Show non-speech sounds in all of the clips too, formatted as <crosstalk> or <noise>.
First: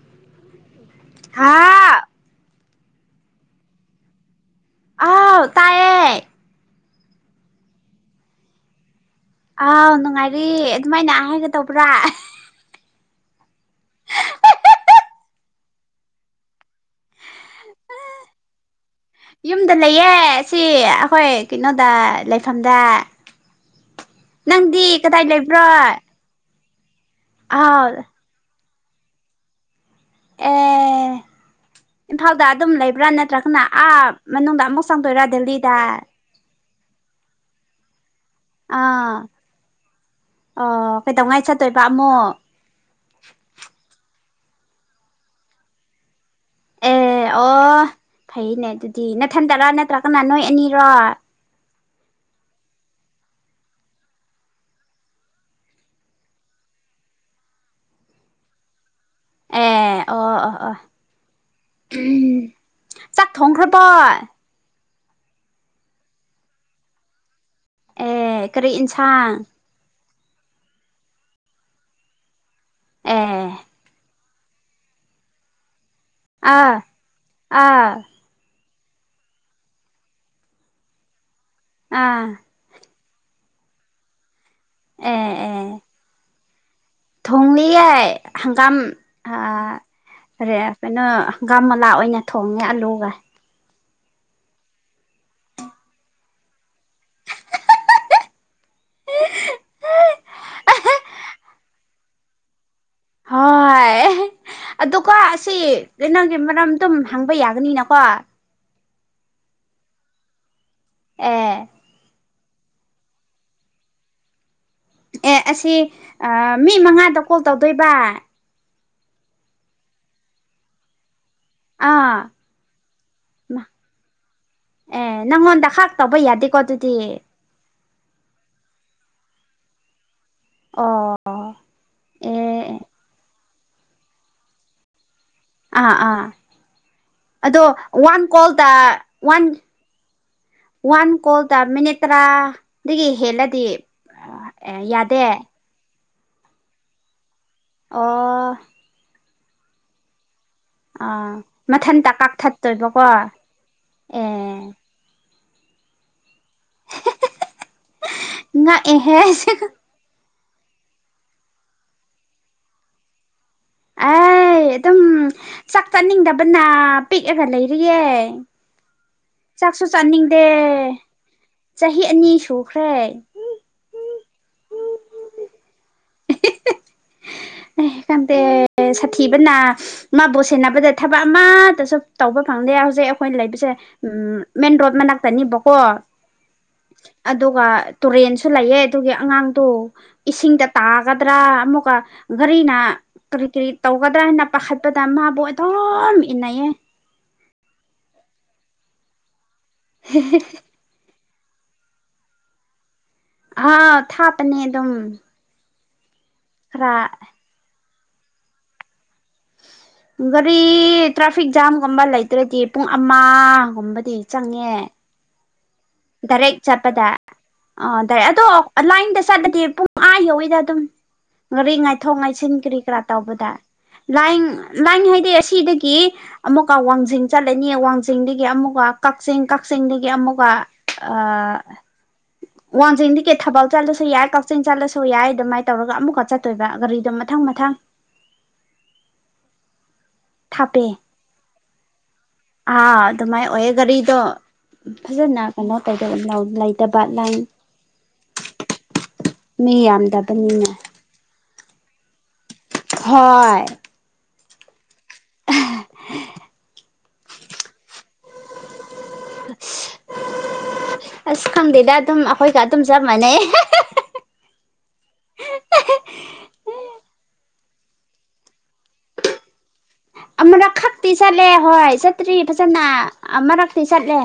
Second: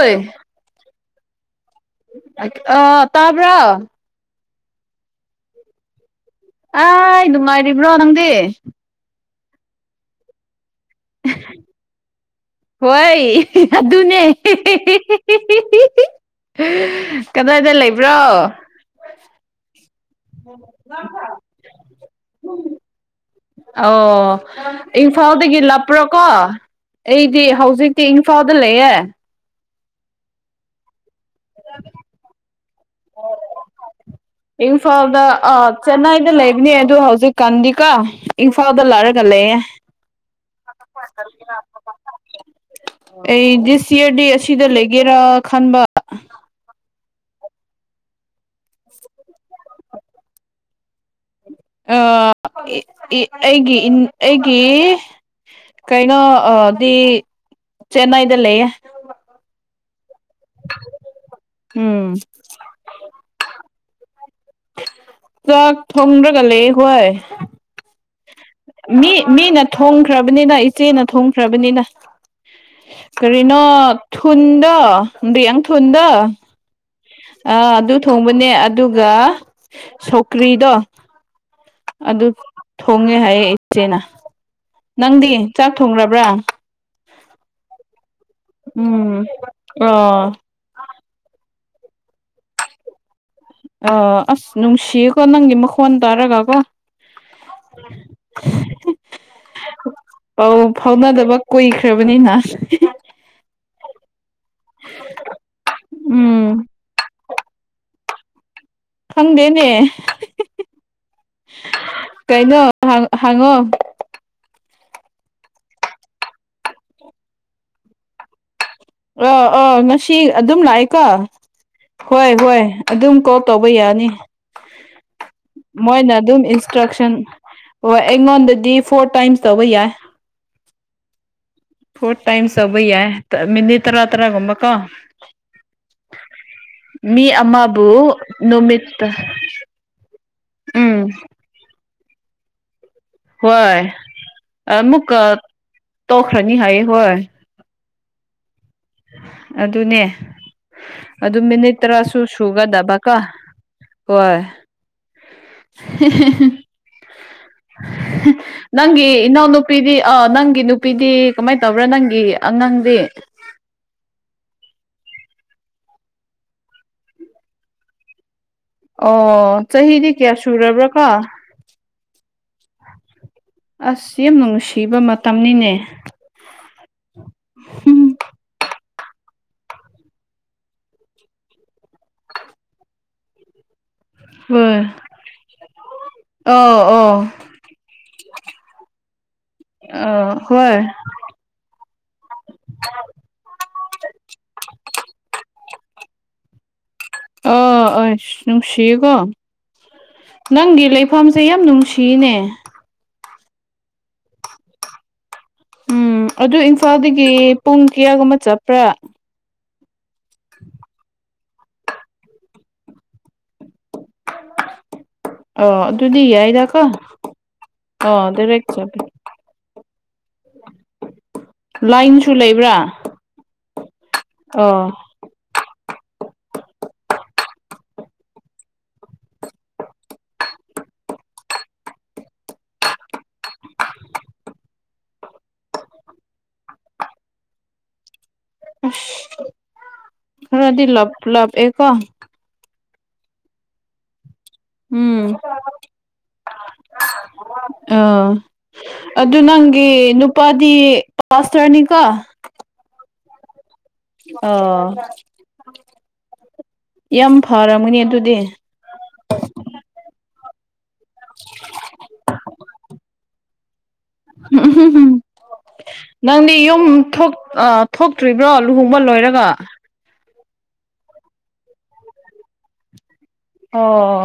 ꯍꯣꯏ ꯍꯥꯥ ꯑ ꯇꯥꯕ꯭ꯔꯣ ꯑꯥꯎ ꯇꯥꯏꯑꯦ ꯑꯩ ꯅꯨꯡꯉꯥꯏꯔꯤꯕ꯭ꯔꯣ ꯅꯪꯗꯤ ꯑ ꯅꯨꯡꯉꯥꯏꯔꯤ ꯑꯗꯨꯃꯥꯏꯅ ꯍꯥꯏꯒꯗꯧꯕ꯭ꯔꯥ ꯍꯣꯏ ꯑꯗꯨꯅꯦ ꯀꯗꯥꯏꯗ ꯂꯩꯕ꯭ꯔꯣ ꯌꯨꯝꯗ ꯂꯩꯌꯦ ꯁꯤ ꯑꯩꯈꯣꯏ ꯀꯩꯅꯣꯗ ꯂꯩꯐꯝꯗ ꯑꯣ ꯅꯪꯗꯤ ꯀꯗꯥꯏ ꯏꯝꯐꯥꯜꯗꯒꯤ ꯂꯩꯕ꯭ꯔꯣ ꯂꯞꯄ꯭ꯔꯣꯀꯣ ꯑꯩꯗꯤ ꯑꯥꯎ ꯍꯧꯖꯤꯛꯇꯤ ꯏꯝꯐꯥꯜ ꯑꯗꯨ ꯂꯩꯌꯦꯦ ꯑꯦ ꯏꯝꯐꯥꯜꯗ ꯑꯗꯨꯝ ꯂꯩꯕ꯭ꯔꯥ ꯅꯠꯇ꯭ꯔꯒꯅ ꯑꯥ ꯃꯅꯨꯡꯗ ꯑꯃꯨꯛ ꯆꯪꯗꯣꯏꯔꯥ ꯗꯦꯜꯂꯤꯗ ꯏꯅꯦ ꯑꯗꯨ ꯍꯧꯖꯤꯛ ꯀꯥꯟꯗꯤꯀꯥ ꯏꯝꯐꯥꯜꯗ ꯑꯥ ꯂꯥꯛꯔꯒ ꯂꯩꯌꯦꯦ ꯑꯣ ꯀꯩꯗꯧꯉꯥꯏ ꯆꯠꯇꯣꯏꯕ ꯑꯃꯣ ꯁꯤꯗ ꯂꯩꯒꯦꯔꯥ ꯈꯟꯕ ꯑꯦ ꯑꯣ ꯐꯩꯅꯦ ꯑꯗꯨꯗꯤ ꯅꯊꯟꯗꯔ ꯅꯠꯇ꯭ꯔꯒꯅ ꯅꯣꯏ ꯑꯅꯤꯔꯣ ꯑꯩꯒꯤ ꯑꯩꯒꯤ ꯀꯩꯅꯣꯗꯤ ꯆꯦꯟꯅꯥꯏꯗ ꯂꯩꯌꯦ ꯑꯦ ꯑꯣ ꯑꯣ ꯑꯣ ꯎꯝ ꯆꯥꯛ ꯊꯣꯡꯈ꯭ꯔꯕ ꯄ ꯆꯥꯛ ꯊꯣꯡꯗ꯭ꯔꯒ ꯂꯩ ꯍꯣꯏ ꯑꯦ ꯀꯔꯤ ꯃꯤ ꯏꯟꯁꯥꯡ ꯃꯤꯅ ꯊꯣꯡ ꯈ꯭ꯔꯕꯅꯤꯅ ꯏꯆꯦꯅ ꯊꯣꯡꯈ꯭ꯔꯕꯅꯤꯅ ꯑꯦ ꯀꯔꯤꯅꯣ ꯊꯨꯟꯗꯣ ꯌꯥꯝ ꯊꯨꯟꯗꯣ ꯑꯥ ꯑꯥ ꯑꯗꯨ ꯊꯣꯡꯕꯅꯦ ꯑꯗꯨꯒ ꯁꯧꯀ꯭ꯔꯤꯗꯣ ꯑꯥ ꯑꯗ ꯍꯣꯡꯉꯦ ꯍꯥꯏꯌꯦ ꯏꯆꯦꯅ ꯑꯦ ꯅꯪꯗꯤ ꯆꯥꯛ ꯑꯦ ꯊꯣꯡꯕ꯭ꯔꯥ ꯊꯣꯡꯂꯤꯌꯦ ꯍꯪꯒꯥꯝ ꯎꯝ ꯑꯣ ꯈꯩꯅꯣ ꯒꯝꯂꯥ ꯑꯣꯏꯅ ꯊꯣꯡꯉꯦ ꯑꯂꯨꯒ ꯑꯥ ꯑꯁ ꯅꯨꯡꯁꯤꯌꯦꯀꯣ ꯅꯪꯒꯤ ꯃꯈꯣꯟ ꯇꯥꯔꯒꯀꯣ ꯄꯧ ꯐꯥꯎꯅꯗꯕ ꯀꯨꯏꯈ꯭ꯔꯕꯅꯤꯅ ꯍꯣꯏ ꯑꯗꯨꯀꯣ ꯑꯁꯤ ꯀꯩꯅꯣꯒꯤ ꯎꯝ ꯃꯔꯝ ꯑꯗꯨꯝ ꯍꯪꯕ ꯌꯥꯒꯅꯤꯅꯀꯣ ꯈꯪꯗꯦꯅꯦ ꯑꯦ ꯀꯩꯅꯣ ꯍꯪꯉꯣ ꯑꯦ ꯑꯁꯤ ꯑ ꯃꯤ ꯃꯉꯥꯗ ꯀꯣꯜ ꯇꯧꯗꯣꯏꯕ ꯑꯥ ꯑꯥ ꯉꯁꯤ ꯑꯗꯨꯝ ꯂꯥꯛꯑꯦꯀꯣ ꯑꯥ ꯍꯣꯏ ꯍꯣꯏ ꯑꯗꯨꯝ ꯀꯣꯜ ꯇꯧꯕ ꯌꯥꯅꯤ ꯑꯦ ꯅꯪꯉꯣꯟꯗ ꯈꯥꯛ ꯃꯣꯏꯅ ꯇꯧꯕ ꯑꯗꯨꯝ ꯌꯥꯗꯦꯀꯣ ꯑꯗꯨꯗꯤ ꯏꯟꯁꯇ꯭ꯔꯛꯁꯟ ꯍꯣꯏ ꯑꯩꯉꯣꯟꯗꯗꯤ ꯐꯣꯔ ꯇꯥꯏꯝꯁ ꯇꯧꯕ ꯌꯥꯏ ꯑꯣ ꯐꯣ꯭ꯔꯠ ꯇꯥꯏꯝꯁ ꯑꯦ ꯇꯧꯕ ꯌꯥꯏ ꯃꯤꯅꯤꯠ ꯇꯔ ꯇꯔꯒꯨꯝꯕꯀꯣ ꯑꯥ ꯑꯥ ꯑꯗꯣ ꯑꯃꯕꯨ ꯋꯥꯟ ꯀꯣꯜꯗ ꯅꯨꯃꯤꯠꯇ ꯋꯥꯟ ꯋꯥꯟ ꯎꯝ ꯀꯣꯜ ꯇ ꯃꯤꯅꯤꯠ ꯇꯔꯥ ꯗꯒꯤ ꯍꯦꯜꯂꯗꯤ ꯍꯣꯏ ꯌꯥꯗꯦ ꯇꯣꯈ꯭ꯔꯅꯤ ꯍꯥꯏꯌꯦ ꯍꯣꯏ ꯑꯣ ꯑꯗꯨꯅꯦ ꯑꯥ ꯑꯗꯨ ꯃꯤꯅꯤꯠ ꯃꯊꯟꯇ ꯇꯔꯥꯁꯨ ꯀꯛꯊꯠꯇꯣꯏꯕꯀꯣ ꯁꯨꯒꯗꯕꯀꯣ ꯍꯣꯏ ꯑꯦ <unintelligible> ꯅꯪꯒꯤ ꯉꯛꯑꯦꯍꯦ ꯏꯅꯥꯎ ꯅꯨꯄꯤꯗꯤ ꯑ ꯅꯪꯒꯤ ꯅꯨꯄꯤ ꯅꯨꯄꯤꯗꯤ ꯀꯃꯥꯏꯅ ꯇꯧꯕ꯭ꯔꯥ ꯅꯪꯒꯤ ꯑꯉꯥꯡꯗꯤ ꯑꯩ ꯑꯗꯨꯝ ꯆꯥꯛ ꯆꯅꯤꯡꯗꯕꯅ ꯄꯤꯛꯑꯒ ꯂꯩꯔꯤꯌꯦ ꯑꯣ ꯆꯥꯛꯁꯨ ꯆꯍꯤꯗꯤ ꯀꯌꯥ ꯆꯥꯅꯤꯡꯗꯦ ꯁꯨꯔꯕ꯭ꯔꯥ ꯀꯣ ꯆꯍꯤ ꯑꯅꯤ ꯁꯨꯈ꯭ꯔꯦ ꯑꯁ ꯌꯥꯝ ꯅꯨꯡꯁꯤꯕ ꯃꯇꯝꯅꯤꯅꯦ <inaudible> ꯎꯝ <unintelligible> ꯁꯥꯊꯤꯕꯅ ꯃꯥꯕꯨ ꯁꯦꯟꯅꯕꯗ ꯊꯕꯛ ꯑꯃꯠꯇꯁꯨ ꯇꯧꯕ ꯐꯪꯗꯦ ꯍꯧꯖꯤꯛ ꯑꯩꯈꯣꯏꯅ ꯂꯩꯕꯁꯦ ꯎꯝ ꯃꯦꯟ ꯍꯣꯏ ꯔꯣꯠ ꯃꯅꯥꯛꯇꯅꯦꯕꯀꯣ ꯑꯧ ꯑꯧ ꯑꯗꯨꯒ ꯇꯨꯔꯦꯟꯁꯨ ꯂꯩꯌꯦ ꯑꯗꯨꯒꯤ ꯑꯉꯥꯡꯗꯣ ꯑꯥ ꯏꯁꯤꯡꯗ ꯍꯣꯏ ꯇꯥꯒꯗ꯭ꯔꯥ ꯑꯃꯨꯛꯀ ꯒꯔꯤꯅ ꯀꯔꯤ ꯀꯔꯤ ꯇꯧꯒꯗ꯭ꯔꯥ ꯍꯥꯏꯅ ꯄꯥꯈꯠꯄꯗ ꯃꯥꯕꯨ ꯗꯨꯝ ꯏꯟꯅꯩꯌꯦ ꯑꯣ ꯑꯁ ꯅꯨꯡꯁꯤꯀꯣ ꯅꯪꯒꯤ ꯂꯩ ꯐꯝꯁꯦ ꯌꯥꯝ ꯅꯨꯡꯁꯤꯅꯦ ꯑꯥ ꯊꯥꯄꯅꯦ ꯑꯗꯨꯝ ꯎꯝ ꯑꯗꯨ ꯈꯔ ꯏꯝꯐꯥꯜꯗꯒꯤ ꯄꯨꯡ ꯀꯤꯌꯥꯒꯨꯝꯕ ꯆꯞꯄ꯭ꯔꯥ ꯒꯥꯔꯤ ꯇ꯭ꯔꯥ ꯇ꯭ꯔꯥꯐꯤꯛ ꯖꯥꯝꯒꯨꯝꯕ ꯂꯩꯇ꯭ꯔꯗꯤ ꯄꯨꯡ ꯑꯃꯒꯨꯝꯕꯗꯤ ꯆꯪꯉꯦ ꯑꯣ ꯑꯗꯨꯗꯤ ꯗꯥꯏꯔꯦꯛ ꯌꯥꯏꯗꯀꯣ ꯆꯠꯄꯗ ꯑ ꯑꯣ ꯗꯥꯏꯔꯦꯛ ꯑꯗꯣ ꯆꯠꯄ ꯂꯥꯏꯟꯗ ꯆꯠꯂꯗꯤ ꯄꯨꯡ ꯑꯥ ꯌꯧꯤꯗ ꯑꯗꯨꯝ ꯉꯥꯔꯤ ꯉꯥꯏꯊꯣꯛ ꯂꯥꯏꯟꯁꯨ ꯉꯥꯏꯁꯤꯟ ꯂꯩꯕ꯭ꯔꯥ ꯀ꯭ꯔꯤ ꯀꯔꯥ ꯇꯧꯕꯗ ꯂꯥꯏ ꯑꯣ ꯂꯥꯏ ꯍꯥꯏꯗꯤꯩ ꯑꯁꯤꯗꯒꯤ ꯑꯃꯨꯛꯀ ꯋꯥꯡꯖꯤꯡ ꯆꯠꯂꯅꯤ ꯋꯥꯡꯖꯤꯡꯗꯒꯤ ꯑꯃꯨꯛꯀ ꯀꯛꯆꯤꯡ ꯀꯛꯆꯤꯡꯗꯒꯤ ꯑꯃꯨꯛꯀ ꯋꯥꯡꯖꯤꯡꯗꯤ ꯀꯦ ꯊꯕꯜ ꯆꯠꯂꯁꯨ ꯌꯥꯏ ꯀꯛꯆꯤꯡ ꯆꯠꯂꯁꯨ ꯌꯥꯏ ꯑꯗꯨꯃꯥꯏꯅ ꯇꯧꯔꯒ ꯑꯃꯨꯛꯀ ꯆꯠꯇꯣꯏꯕ ꯒꯥꯔꯤꯗꯣ ꯃꯊꯪ ꯃꯊꯪ ꯑꯁ ꯈꯔꯗꯤ ꯊꯥꯞꯄꯦ ꯂꯞ ꯂꯞ ꯑꯦꯀꯣ ꯑꯗꯨꯗ ꯃꯥꯏ ꯑꯣꯏꯦꯒꯥꯔꯤꯗ ꯐꯖꯅ ꯀꯩꯅꯣ ꯇꯧꯗ ꯂꯩꯇꯕ ꯂꯥꯏ ꯑꯥ ꯑꯗꯨ ꯅꯪꯒꯤ ꯅꯨꯄꯥꯗꯤ ꯀ꯭ꯂꯥꯁ ꯇ꯭ꯔꯅꯤꯀ ꯍꯣꯏ ꯑꯣ <inaudible> ꯌꯥꯝ ꯐꯔꯝꯒꯅꯤ ꯑꯗꯨꯗꯤ ꯑꯁ ꯈꯪꯗꯦꯗ ꯑꯗꯨꯝ ꯑꯩꯈꯣꯏꯒ ꯑꯗꯨꯝ ꯆꯞ ꯃꯥꯟꯅꯩ ꯎꯝꯝ ꯅꯪꯗꯤ ꯌꯨꯝ ꯊꯣꯛ ꯑꯥ ꯊꯣꯛꯇ꯭ꯔꯤꯕ꯭ꯔꯣ ꯂꯨꯍꯣꯡꯕ ꯂꯣꯏꯔꯒ ꯑꯃꯅꯛ ꯈꯛꯇꯤ ꯆꯠꯂꯦ ꯍꯣꯏ ꯆꯠꯇ꯭ꯔꯤ ꯐꯖꯅ ꯑꯃꯔꯛꯇꯤ ꯑꯣ ꯆꯠꯂꯦ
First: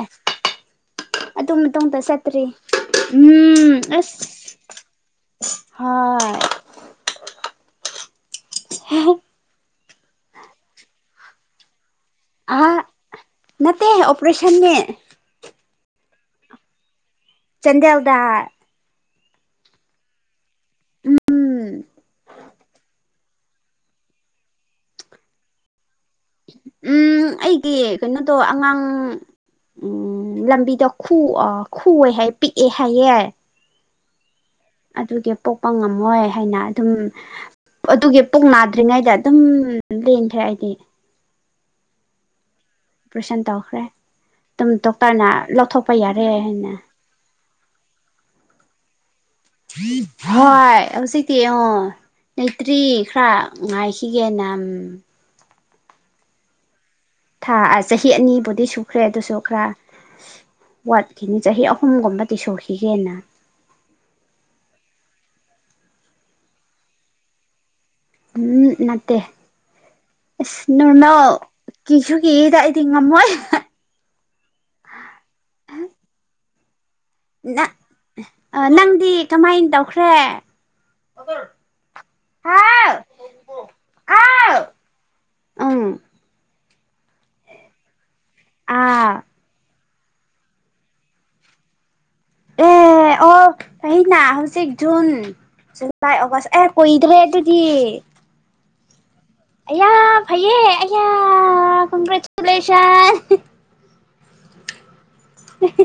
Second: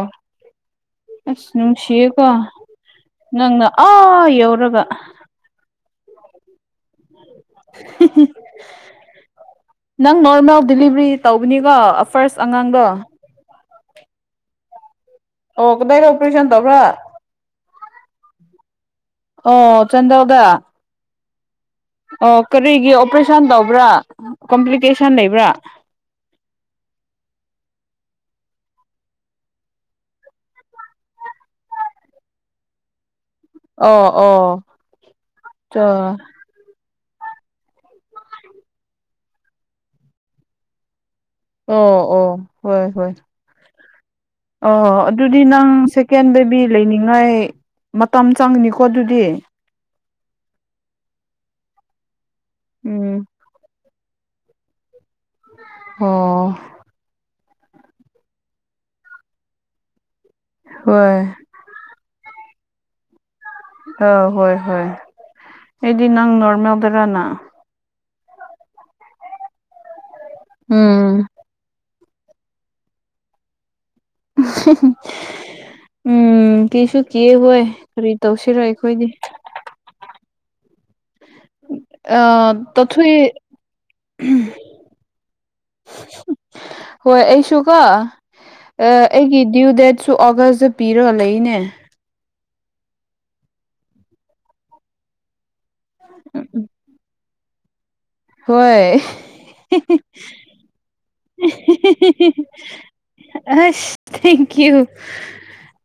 ꯑꯁ ꯑꯗꯨ ꯃꯇꯨꯡꯗ ꯅꯨꯡꯁꯤꯌꯦꯀꯣ ꯆꯠꯇ꯭ꯔꯤ ꯅꯪꯅ ꯎꯝ ꯑꯥ ꯌꯧꯔꯒ ꯍꯥꯣꯏ <inaudible> ꯅꯪ ꯅꯣꯔꯃꯦꯜ ꯗꯤꯂꯤꯚꯔꯤ ꯇꯧꯕꯅꯤꯀꯣ ꯐꯥꯔꯁ ꯑꯉꯥꯡꯗꯣ ꯅꯠꯇ ꯑꯣꯄꯔꯦꯁꯟꯅꯦ ꯑꯣ ꯀꯗ ꯑꯣꯄꯔꯁꯟ ꯇꯧꯕ꯭ꯔ ꯆꯗ ꯌꯥꯎꯗ ꯑꯣ ꯆꯟꯗꯧꯒ ꯎꯝ ꯑꯣ ꯀꯔꯤꯒꯤ ꯑꯣꯄꯔꯦꯁꯟ ꯇꯧꯕ꯭ꯔꯥ ꯀꯝꯄ꯭ꯂꯤꯀꯦꯁꯟ ꯂꯩꯕ꯭ꯔꯥ ꯎꯝ ꯑꯩꯒꯤ ꯀꯩꯅꯣꯗꯣ ꯑꯉꯥꯡ ꯎꯝ ꯂꯝꯕꯤꯗꯣ ꯈꯨ ꯈꯨ ꯄꯤꯛꯑꯦ ꯍꯥꯏꯌꯦꯦ ꯑꯣ ꯑꯣ ꯑꯗꯨꯒꯤ ꯄꯣꯛꯄ ꯉꯝꯃꯣꯏ ꯍꯥꯏꯅ ꯑꯗꯨꯝ ꯑꯗꯨꯒꯤ ꯄꯣꯛ ꯅꯥꯗ꯭ꯔꯤꯉꯩꯗ ꯑꯗꯨꯝ ꯂꯦꯟꯈ꯭ꯔꯦ ꯑꯩꯗꯤ ꯑꯣ ꯑꯣ ꯍꯣꯏ ꯍꯣꯏ ꯄ꯭ꯔꯦꯁꯟ ꯇꯧꯈ꯭ꯔꯦ ꯑꯗꯨꯝ ꯑꯣ ꯗꯣꯛꯇꯔꯅ ꯑꯗꯨꯗꯤ ꯅꯪ ꯂꯧꯊꯣꯛꯄ ꯁꯦꯀꯦꯟ ꯌꯥꯔꯦ ꯕꯦꯕꯤ ꯍꯥꯏꯅ ꯂꯩꯅꯤꯡꯉꯥꯏ ꯃꯇꯝ ꯆꯪꯅꯤꯀꯣ ꯑꯗꯨꯗꯤ ꯍꯣꯏ ꯍꯧꯖꯤ ꯀ ꯑ ꯂꯩꯇ꯭ꯔꯤ ꯎꯝ ꯈꯔ ꯉꯥꯏꯈꯤ ꯁꯤꯤꯒꯅꯝ <inaudible> ꯑꯣ <inaudible> ꯊꯥ ꯑ ꯆꯍꯤ ꯑꯅꯤꯕꯨꯗꯤ ꯁꯨꯈ꯭ꯔꯦ ꯑꯗꯨ ꯁꯨ ꯈꯔ ꯍꯣꯏ ꯋꯥꯠꯈꯤꯅꯤ ꯆꯍꯤ ꯑꯍꯨꯝꯒꯨꯝꯕ ꯁꯣꯛꯈꯤꯒꯦꯅ ꯑ ꯍꯣꯏ ꯍꯣꯏ ꯑꯩꯗꯤ ꯅꯪ ꯅꯣꯔꯃꯦꯜꯗ ꯔꯅ ꯅꯠꯇꯦ ꯅꯔꯃ ꯎꯝ ꯀꯤꯁꯨ ꯀꯤꯗ ꯑꯩꯗꯤ ꯉꯝꯃꯣꯏ ꯎꯝ ꯀꯁꯨ ꯅꯪꯗꯤ ꯀꯃꯥꯏꯅ ꯇꯧꯈ꯭ꯔꯦ ꯍꯥꯎ ꯇꯊ ꯍꯥꯎ ꯎꯝ <inaudible> ꯍꯣꯏ ꯑꯩꯁꯨꯀꯣ ꯑꯥ ꯑꯩꯒꯤ ꯗ꯭ꯌꯨ ꯗꯦꯠ ꯁꯨ ꯑꯒꯁꯇ ꯄꯤꯔꯒ ꯂꯩꯅꯦ ꯑꯦ ꯑꯣ ꯑꯩꯅ ꯍꯧꯖꯤꯛ ꯖꯨꯟ ꯇꯥꯏ ꯑꯣꯋꯥꯁ ꯑꯦ ꯀꯗꯕ ꯑꯗꯨ ꯇꯤ ꯍꯣꯏ ꯑꯌꯥ ꯐꯩꯌꯦ ꯑꯌꯥ ꯀ꯭ꯔꯦꯁ ꯑꯁ ꯊꯦꯡꯀ꯭ꯌꯨ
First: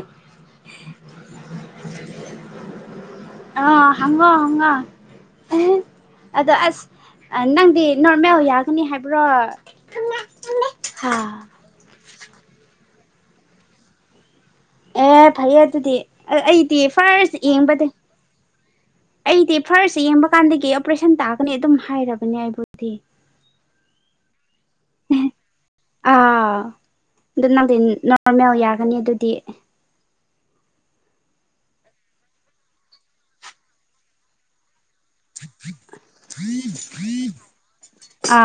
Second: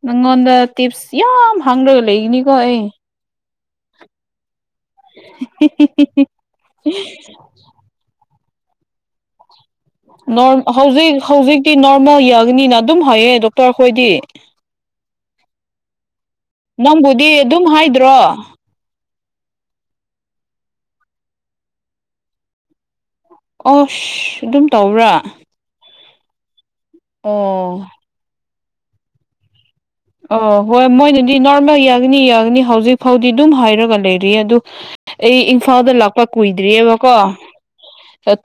ꯅꯪꯉꯣꯟꯗ ꯇꯤꯞꯁ ꯌꯥꯝ ꯍꯥꯡꯗ꯭ꯔꯒ ꯂꯩꯒꯅꯤꯀꯣ ꯑꯩ ꯑ ꯍꯉꯣ ꯍꯪꯉ ꯑꯗ ꯑꯁ ꯅꯪꯗꯤ ꯅ ꯃ ꯌꯥꯒꯅꯤ ꯍꯥꯏꯕ꯭ꯔꯣ ꯅ ꯍꯥ ꯍꯧꯖꯤꯛ ꯍꯧꯖꯤꯛꯗꯤ ꯅ ꯅ ꯌꯥꯒꯅꯤꯅ ꯑꯗꯨꯝ ꯍꯥꯏꯌꯦ ꯗꯣꯛꯇꯔ ꯑꯩꯈꯣꯏꯗꯤ ꯑꯦ ꯐꯩꯌꯦ ꯑꯗꯨꯗꯤ ꯑꯩꯗꯤ ꯅꯪꯕꯨꯗꯤ ꯐꯔꯁ ꯑꯗꯨꯝ ꯌꯦꯡꯕꯗꯤ ꯍꯥꯏꯗ꯭ꯔꯣ ꯑꯩꯗꯤ ꯐꯥꯔꯁ ꯌꯦꯡꯕ ꯀꯥꯟꯗꯒꯤ ꯑꯣꯄꯔꯦꯁꯟ ꯇꯥꯒꯅꯤ ꯑꯗꯨꯝ ꯍꯥꯏꯔꯕꯅꯦ ꯑꯩꯕꯨꯗꯤ ꯑꯁ ꯑꯗꯨꯝ ꯇꯧꯕ꯭ꯔꯥ ꯑꯥ ꯑꯗꯨꯅꯗ ꯑꯣ ꯅ ꯃꯦ ꯌꯥꯔ ꯍꯅꯤ ꯗꯨꯗꯤ ꯑ ꯍꯣꯏ ꯃꯣꯏꯅꯗꯤ ꯅꯣꯔꯃꯦꯜ ꯌꯥꯒꯅꯤ ꯌꯥꯒꯅꯤ ꯍꯧꯖꯤꯛ ꯐꯥꯎꯗꯤ ꯑꯗꯨꯝ ꯍꯥꯏꯔꯒ ꯂꯩꯔꯤ ꯑꯗꯨ ꯑꯩ ꯏꯝꯐꯥꯜꯗ ꯂꯥꯛꯄ ꯀꯨꯏꯗ꯭ꯔꯤꯑꯕꯀꯣ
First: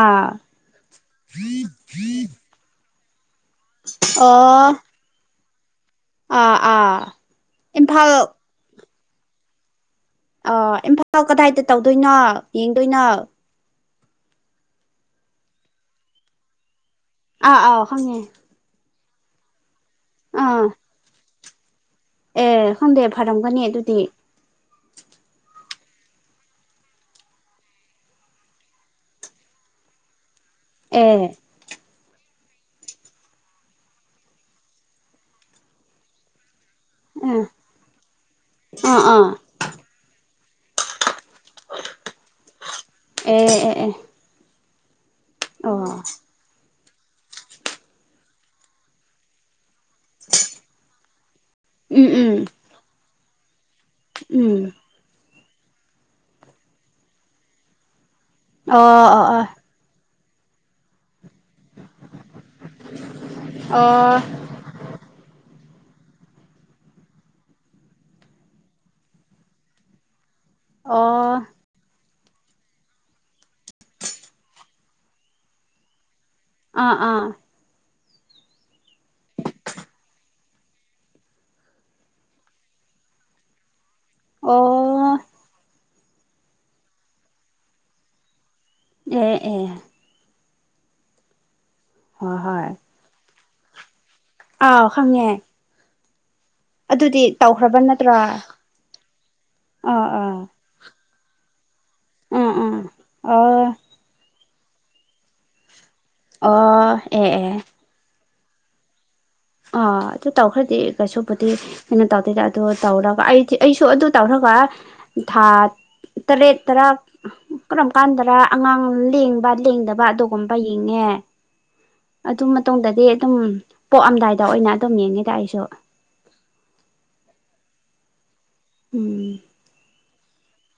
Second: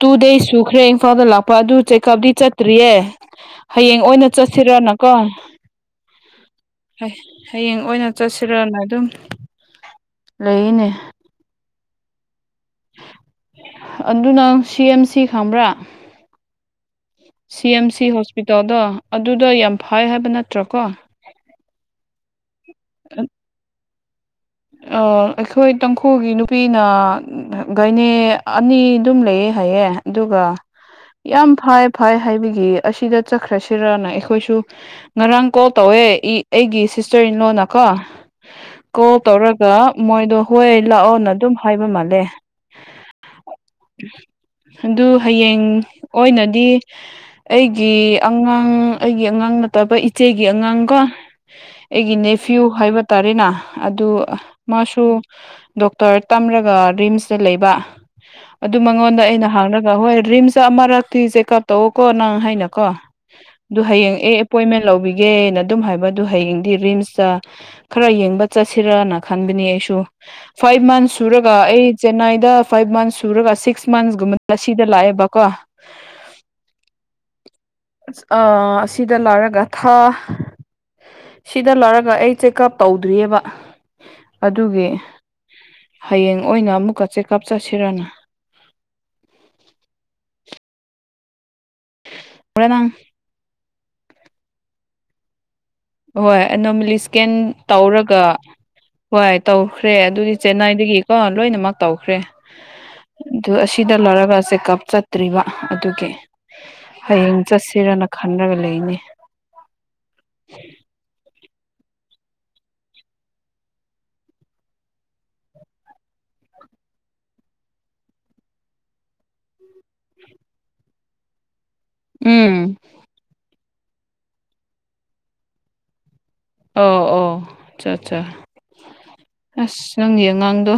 ꯇꯨ ꯗꯦꯖ ꯁꯨꯈ꯭ꯔꯦ ꯏꯝꯐꯥꯜꯗ ꯂꯥꯛꯄ ꯑꯗꯨ ꯆꯦꯛꯀꯞꯇꯤ ꯆꯠꯇ꯭ꯔꯤꯌꯦ ꯍꯌꯦꯡ ꯑꯣꯏꯅ ꯑꯣ ꯆꯠꯁꯤꯔꯅꯀꯣ ꯑꯥ ꯑꯥ ꯍ ꯍꯌꯦꯡ ꯏꯝꯐꯥꯜ ꯑꯣꯏꯅ ꯆꯠꯁꯤꯔꯣꯅ ꯑꯗꯨꯝ ꯑꯣ ꯂꯩꯅꯦ ꯏꯝꯐꯥ ꯀꯗꯥꯏ ꯗꯠ ꯇꯧꯗꯣꯏꯅꯣ ꯌꯦꯡꯗꯣꯏꯅꯣ ꯑꯗꯨ ꯅꯪ ꯁꯤ ꯑꯦꯝ ꯁꯤ ꯈꯪꯕ꯭ꯔꯥ ꯑꯥ ꯁꯤ ꯑꯥ ꯑꯦꯝ ꯁꯤ ꯈꯪꯉꯦ ꯍꯣꯁꯄꯤꯇꯥꯜꯗꯣ ꯑꯗꯨꯗ ꯌꯥꯝ ꯐꯥꯏ ꯍꯥꯏꯕ ꯑꯥ ꯅꯠꯇ꯭ꯔꯣ ꯀꯣ ꯑꯦ ꯍꯟꯗꯦ ꯐꯔꯝꯒꯅꯤ ꯑꯗꯨꯗꯤ ꯑ ꯑꯩꯈꯣꯏ ꯇꯥꯡꯈꯨꯜꯒꯤ ꯅꯨꯄꯤꯅ ꯒꯥꯏꯅꯤ ꯑꯅꯤ ꯑꯗꯨꯝ ꯂꯩꯌꯦ ꯍꯥꯏꯌꯦ ꯑꯗꯨꯒ ꯑꯦ ꯌꯥꯝ ꯐꯥꯏ ꯐꯥꯏ ꯍꯥꯏꯕꯒꯤ ꯑꯁꯤꯗ ꯆꯠꯈ꯭ꯔꯁꯤꯔꯅ ꯑꯩꯈꯣꯏꯁꯨ ꯉꯔꯥꯡ ꯀꯣꯜ ꯇꯧꯋꯦ ꯏ ꯑꯩꯒꯤ ꯁꯤꯁꯇꯔ ꯑꯥ ꯏꯟꯂꯣꯅꯀꯣ ꯑꯥ ꯀꯣ ꯑꯥ ꯇꯧꯔꯒ ꯃꯣꯏꯗꯣ ꯍꯣꯏ ꯂꯥꯛꯑꯣꯅꯠ ꯗꯨꯝ ꯍꯥꯏꯕ ꯃꯥꯜꯂꯦ ꯑꯦ ꯑꯦ ꯑꯦ ꯍꯡ ꯗꯨ ꯍꯌꯦꯡ ꯑꯣ ꯑꯣꯏꯅꯗꯤ ꯑꯩꯒꯤ ꯑꯉꯥꯡ ꯑꯩꯒꯤ ꯑꯉꯥꯡ ꯅ ꯇꯕ ꯏꯆꯦꯒꯤ ꯑꯉꯥꯡꯒ ꯎꯝ ꯑꯩꯒꯤ ꯎꯝ ꯅꯦꯐ꯭ꯌꯨ ꯍꯥꯏꯕ ꯇꯔꯤꯅ ꯑꯗꯨ ꯎꯝ ꯃꯥꯁꯨ ꯗꯣꯛꯇꯔ ꯇꯝꯔꯒ ꯔꯤꯝꯁꯇ ꯂꯩꯕ ꯑꯗꯨ ꯑꯣ ꯑꯣ ꯑꯣ ꯃꯉꯣꯟꯗ ꯑꯣ ꯑꯩꯅ ꯍꯥꯡꯂꯒ ꯍꯣꯏ ꯗ꯭ꯔꯤꯝꯁ ꯑꯃꯔꯛꯇꯤ ꯆꯦꯛ ꯀꯞ ꯇꯧꯑꯣꯀꯣ ꯅꯪ ꯍꯥꯏꯅꯀꯣ ꯑꯗꯨ ꯑꯣ ꯍꯌꯦꯡ ꯑꯦ ꯑꯦꯄꯣꯏꯟꯃꯦꯟ ꯂꯧꯕꯤꯒꯦꯅ ꯑꯗꯨꯝ ꯍꯥꯏꯕꯗꯨ ꯍꯌꯦꯡꯗꯤ ꯔꯤꯝꯁꯇ ꯈꯔ ꯌꯦꯡꯕ ꯆꯠꯁꯤꯔꯅ ꯈꯟꯕꯅꯤ ꯑꯩꯁꯨ ꯐꯥꯏꯚ ꯃꯟꯁ ꯁꯨꯔꯒ ꯑꯩ ꯆꯦꯟꯅꯥꯏꯗ ꯐꯥꯏꯚ ꯃꯟꯁ ꯁꯨꯔꯒ ꯁꯤꯛꯁ ꯃꯟꯁꯒꯨꯝꯕ ꯁꯤꯗ ꯂꯥꯛꯑꯦꯕꯀꯣ ꯑꯥ ꯑꯥ ꯑ ꯑꯁꯤꯗ ꯂꯣꯏꯔꯒ ꯊꯥ ꯁꯤꯗ ꯂꯣꯏꯔꯒ ꯑꯩ ꯆꯦꯛꯑꯞ ꯇꯧꯗ꯭ꯔꯤꯌꯦꯕ ꯍ ꯑꯣ ꯑꯗꯨꯒꯤ ꯍꯌꯦꯡ ꯑꯣꯏꯅ ꯑꯃꯨꯛꯀ ꯆꯦꯛꯑꯞ ꯆꯠꯁꯤꯔꯅ ꯑꯦ ꯑꯦ ꯍꯣꯏ ꯍꯣꯏ ꯅꯪ ꯑꯧ ꯈꯪꯉꯦ ꯍꯣꯏ ꯑꯗꯨꯗꯤ ꯑꯦꯅꯣꯃꯦꯂꯤꯁꯀꯤꯟ ꯇꯧꯈ꯭ꯔꯕ ꯅꯠꯇ꯭ꯔꯣ ꯇꯧꯔꯒ ꯑꯥ ꯍꯣꯏ ꯇꯧꯈ꯭ꯔꯦ ꯑꯗꯨꯗꯤ ꯑꯥ ꯆꯦꯟꯅꯥꯏꯗꯒꯤ ꯀꯣ ꯂꯣꯏꯅꯃꯛ ꯇꯧꯈ꯭ꯔꯦ ꯎꯝ ꯎꯝ ꯑꯗꯨ ꯑꯣ ꯑꯁꯤꯗ ꯂꯩꯔꯒ ꯀꯞ ꯆꯠꯇ꯭ꯔꯤꯕ ꯑꯗꯨꯒꯤ ꯑꯣ ꯑꯦ ꯍꯌꯦꯡ ꯆꯠꯁꯤꯔꯥꯥꯅ ꯈꯟꯔꯒꯥ ꯂꯩꯅꯦ ꯑ ꯑꯗꯨ ꯇꯧꯈ꯭ꯔꯗꯤ ꯀꯩꯁꯨꯄꯨꯗꯤ ꯀꯩꯅꯣ ꯇꯧꯗꯦꯗ ꯑꯗꯨ ꯇꯧꯔꯒ ꯑꯩꯗꯤ ꯑꯩꯁꯨ ꯑꯗꯨ ꯇꯧꯔꯒ ꯊꯥ ꯇꯔꯦꯠ ꯇꯔꯥ ꯀꯔꯝ ꯀꯥꯟꯗꯔꯥ ꯑꯉꯥꯡ ꯂꯦꯡꯕ ꯂꯦꯡꯗꯕ ꯑꯗꯨꯒꯨꯝꯕ ꯌꯦꯡꯉꯦ ꯑꯗꯨ ꯎꯝ ꯃꯇꯨꯡꯗꯗꯤ ꯑꯗꯨꯝ ꯄꯣꯛꯑꯝꯗꯥꯏꯗ ꯗ ꯑꯣꯏꯅ ꯑꯗꯨꯝ ꯌꯦꯡꯉꯦꯗ ꯑꯩꯁꯨ ꯑꯣ ꯑꯣ ꯑꯆꯥ ꯑꯠꯆꯥ ꯎꯝ ꯑꯁ ꯅꯪꯒꯤ ꯑꯉꯥꯡꯗꯣ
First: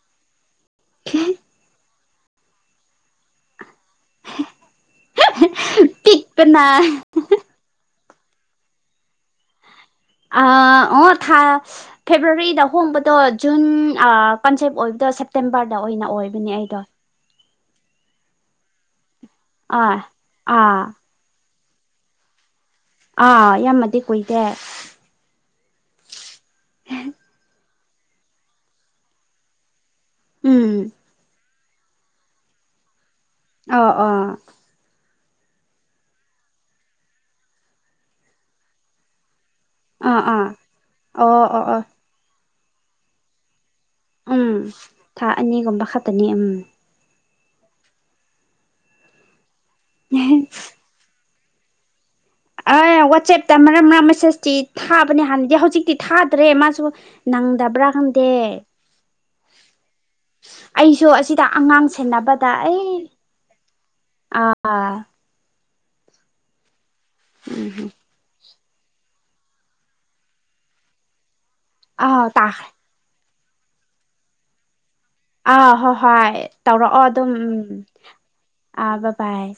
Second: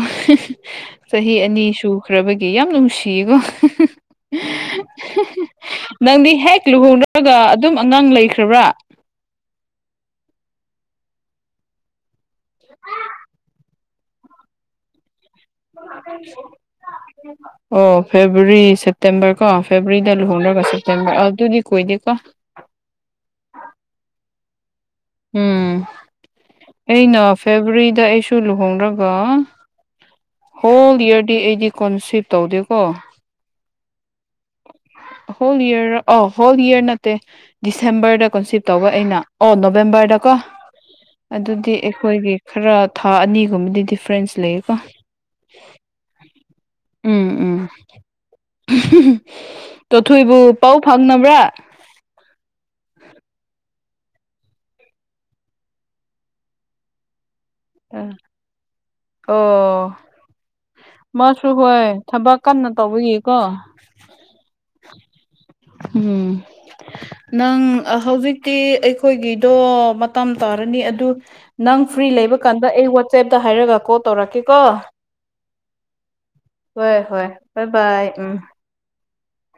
ꯆꯍꯤ ꯑꯅꯤꯁꯨ ꯈ꯭ꯔꯕꯒꯤ ꯌꯥꯝ ꯅꯨꯡꯁꯤꯌꯦꯀꯣ ꯅꯪꯗꯤ ꯍꯦꯛ ꯄꯤꯛꯄꯅ ꯂꯨꯍꯣꯡꯔꯒ ꯑꯗꯨꯝ ꯅꯪ ꯂꯩꯈ꯭ꯔꯕ꯭ꯔꯥ ꯑ ꯑꯣ ꯊꯥ ꯐꯦꯕ꯭ꯔꯨꯋꯥꯔꯤꯗ ꯍꯣꯡꯕꯗꯣ ꯖꯨꯟ ꯑ ꯀꯟꯁꯦꯞ ꯑꯣꯏꯕꯗꯣ ꯁꯦꯞꯇꯦꯝꯕꯔꯗ ꯑꯣꯏꯅ ꯑꯣꯏꯕꯅꯦ ꯑꯩꯗꯣ ꯑꯣ ꯐꯦꯕ꯭ꯔꯋꯥꯔꯤ ꯁꯦ ꯁꯦꯞꯇꯦꯝꯕꯔ ꯀꯣ ꯑꯥ ꯐꯦꯕꯋꯥꯔꯤꯗ ꯂꯨꯍꯣꯡꯔꯒ ꯑꯥ ꯁꯦꯞꯇꯦꯝꯕꯔ ꯑꯗꯨꯗꯤ ꯀꯣꯏꯗꯀꯣ ꯑꯥ ꯌꯥꯝꯃꯗꯤ ꯀꯨꯏꯗꯦ ꯎꯝ ꯑꯩꯅ ꯐꯦꯕ꯭ꯔꯋꯥꯔꯤ ꯁꯤꯗ ꯑꯩꯁꯨ ꯂꯨꯍꯣꯡꯔꯒ ꯎꯝ ꯍ ꯂꯗꯤ ꯑꯩꯗꯤ ꯀꯣꯟꯁꯤꯞ ꯇꯧꯗꯦꯀꯣ ꯑ ꯑꯣ ꯍꯣꯜ ꯌꯔ ꯑ ꯍꯣꯜ ꯌꯔ ꯅꯠꯇꯦ ꯗꯤꯁꯦꯝꯕꯔꯗ ꯀꯟꯁꯤꯞ ꯇꯧꯕ ꯑꯩꯅ ꯑꯣ ꯑꯥ ꯅꯣꯕꯦꯝꯕꯔꯗꯀꯣ ꯑꯥ ꯑꯣ ꯑꯣ ꯑꯗꯨꯗꯤ ꯑꯣ ꯑꯩꯈꯣꯏꯒꯤ ꯈꯔ ꯊꯥ ꯑꯅꯤꯒꯨꯝꯕꯗꯗꯤ ꯎꯝ ꯊꯥ ꯑꯅꯤꯒꯨꯝꯕ ꯈꯛꯇꯅꯤ ꯎꯝ ꯎꯝ ꯎꯝ ꯆꯣꯊꯣꯏꯕꯨ ꯄꯥꯎ ꯐꯪꯅꯕ꯭ꯔꯥ <unintelligible> ꯝ ꯔꯥꯁꯁꯇꯤ ꯊꯥꯕꯅꯦ ꯍꯥꯟꯅꯗꯤ ꯍꯧꯖꯤꯛꯇꯤ ꯊꯥꯗ꯭ꯔꯦ ꯃꯥꯁꯨ ꯅꯪꯗꯕ꯭ꯔꯥ ꯈꯪꯗꯦ ꯑꯣ ꯑꯩꯁꯨ ꯑꯁꯤꯗ ꯃꯥꯁꯨ ꯑꯉꯥꯡ ꯍꯣꯏ ꯊꯕꯛ ꯁꯦꯟꯅꯕꯗ ꯀꯟꯅ ꯑꯩ ꯇꯧꯕꯒꯤꯀꯣ ꯑꯥ ꯎꯝ ꯅꯪ ꯎꯝ ꯍꯧꯖꯤꯛ ꯒꯤ ꯑꯩꯈꯣꯏꯒꯤꯗꯣ ꯃꯇꯝ ꯇꯥꯔꯅꯤ ꯑꯗꯨ ꯅꯪ ꯐ꯭ꯔꯤ ꯑꯥ ꯂꯩꯕ ꯇꯥꯈ꯭ꯔꯦ ꯀꯥꯟꯗ ꯑꯩ ꯋꯥ ꯁꯦꯞꯇ ꯍꯥꯏꯔꯒ ꯀꯣꯜ ꯇꯧꯔꯛꯀꯦꯀꯣ ꯑ ꯍꯍꯥꯏ ꯍꯣꯏ ꯇꯧꯔꯛꯑꯣ ꯍꯣꯏ ꯑꯗꯨꯝ ꯕꯥꯏ ꯕꯥꯏ ꯎꯝ ꯎꯝ ꯄꯥꯏ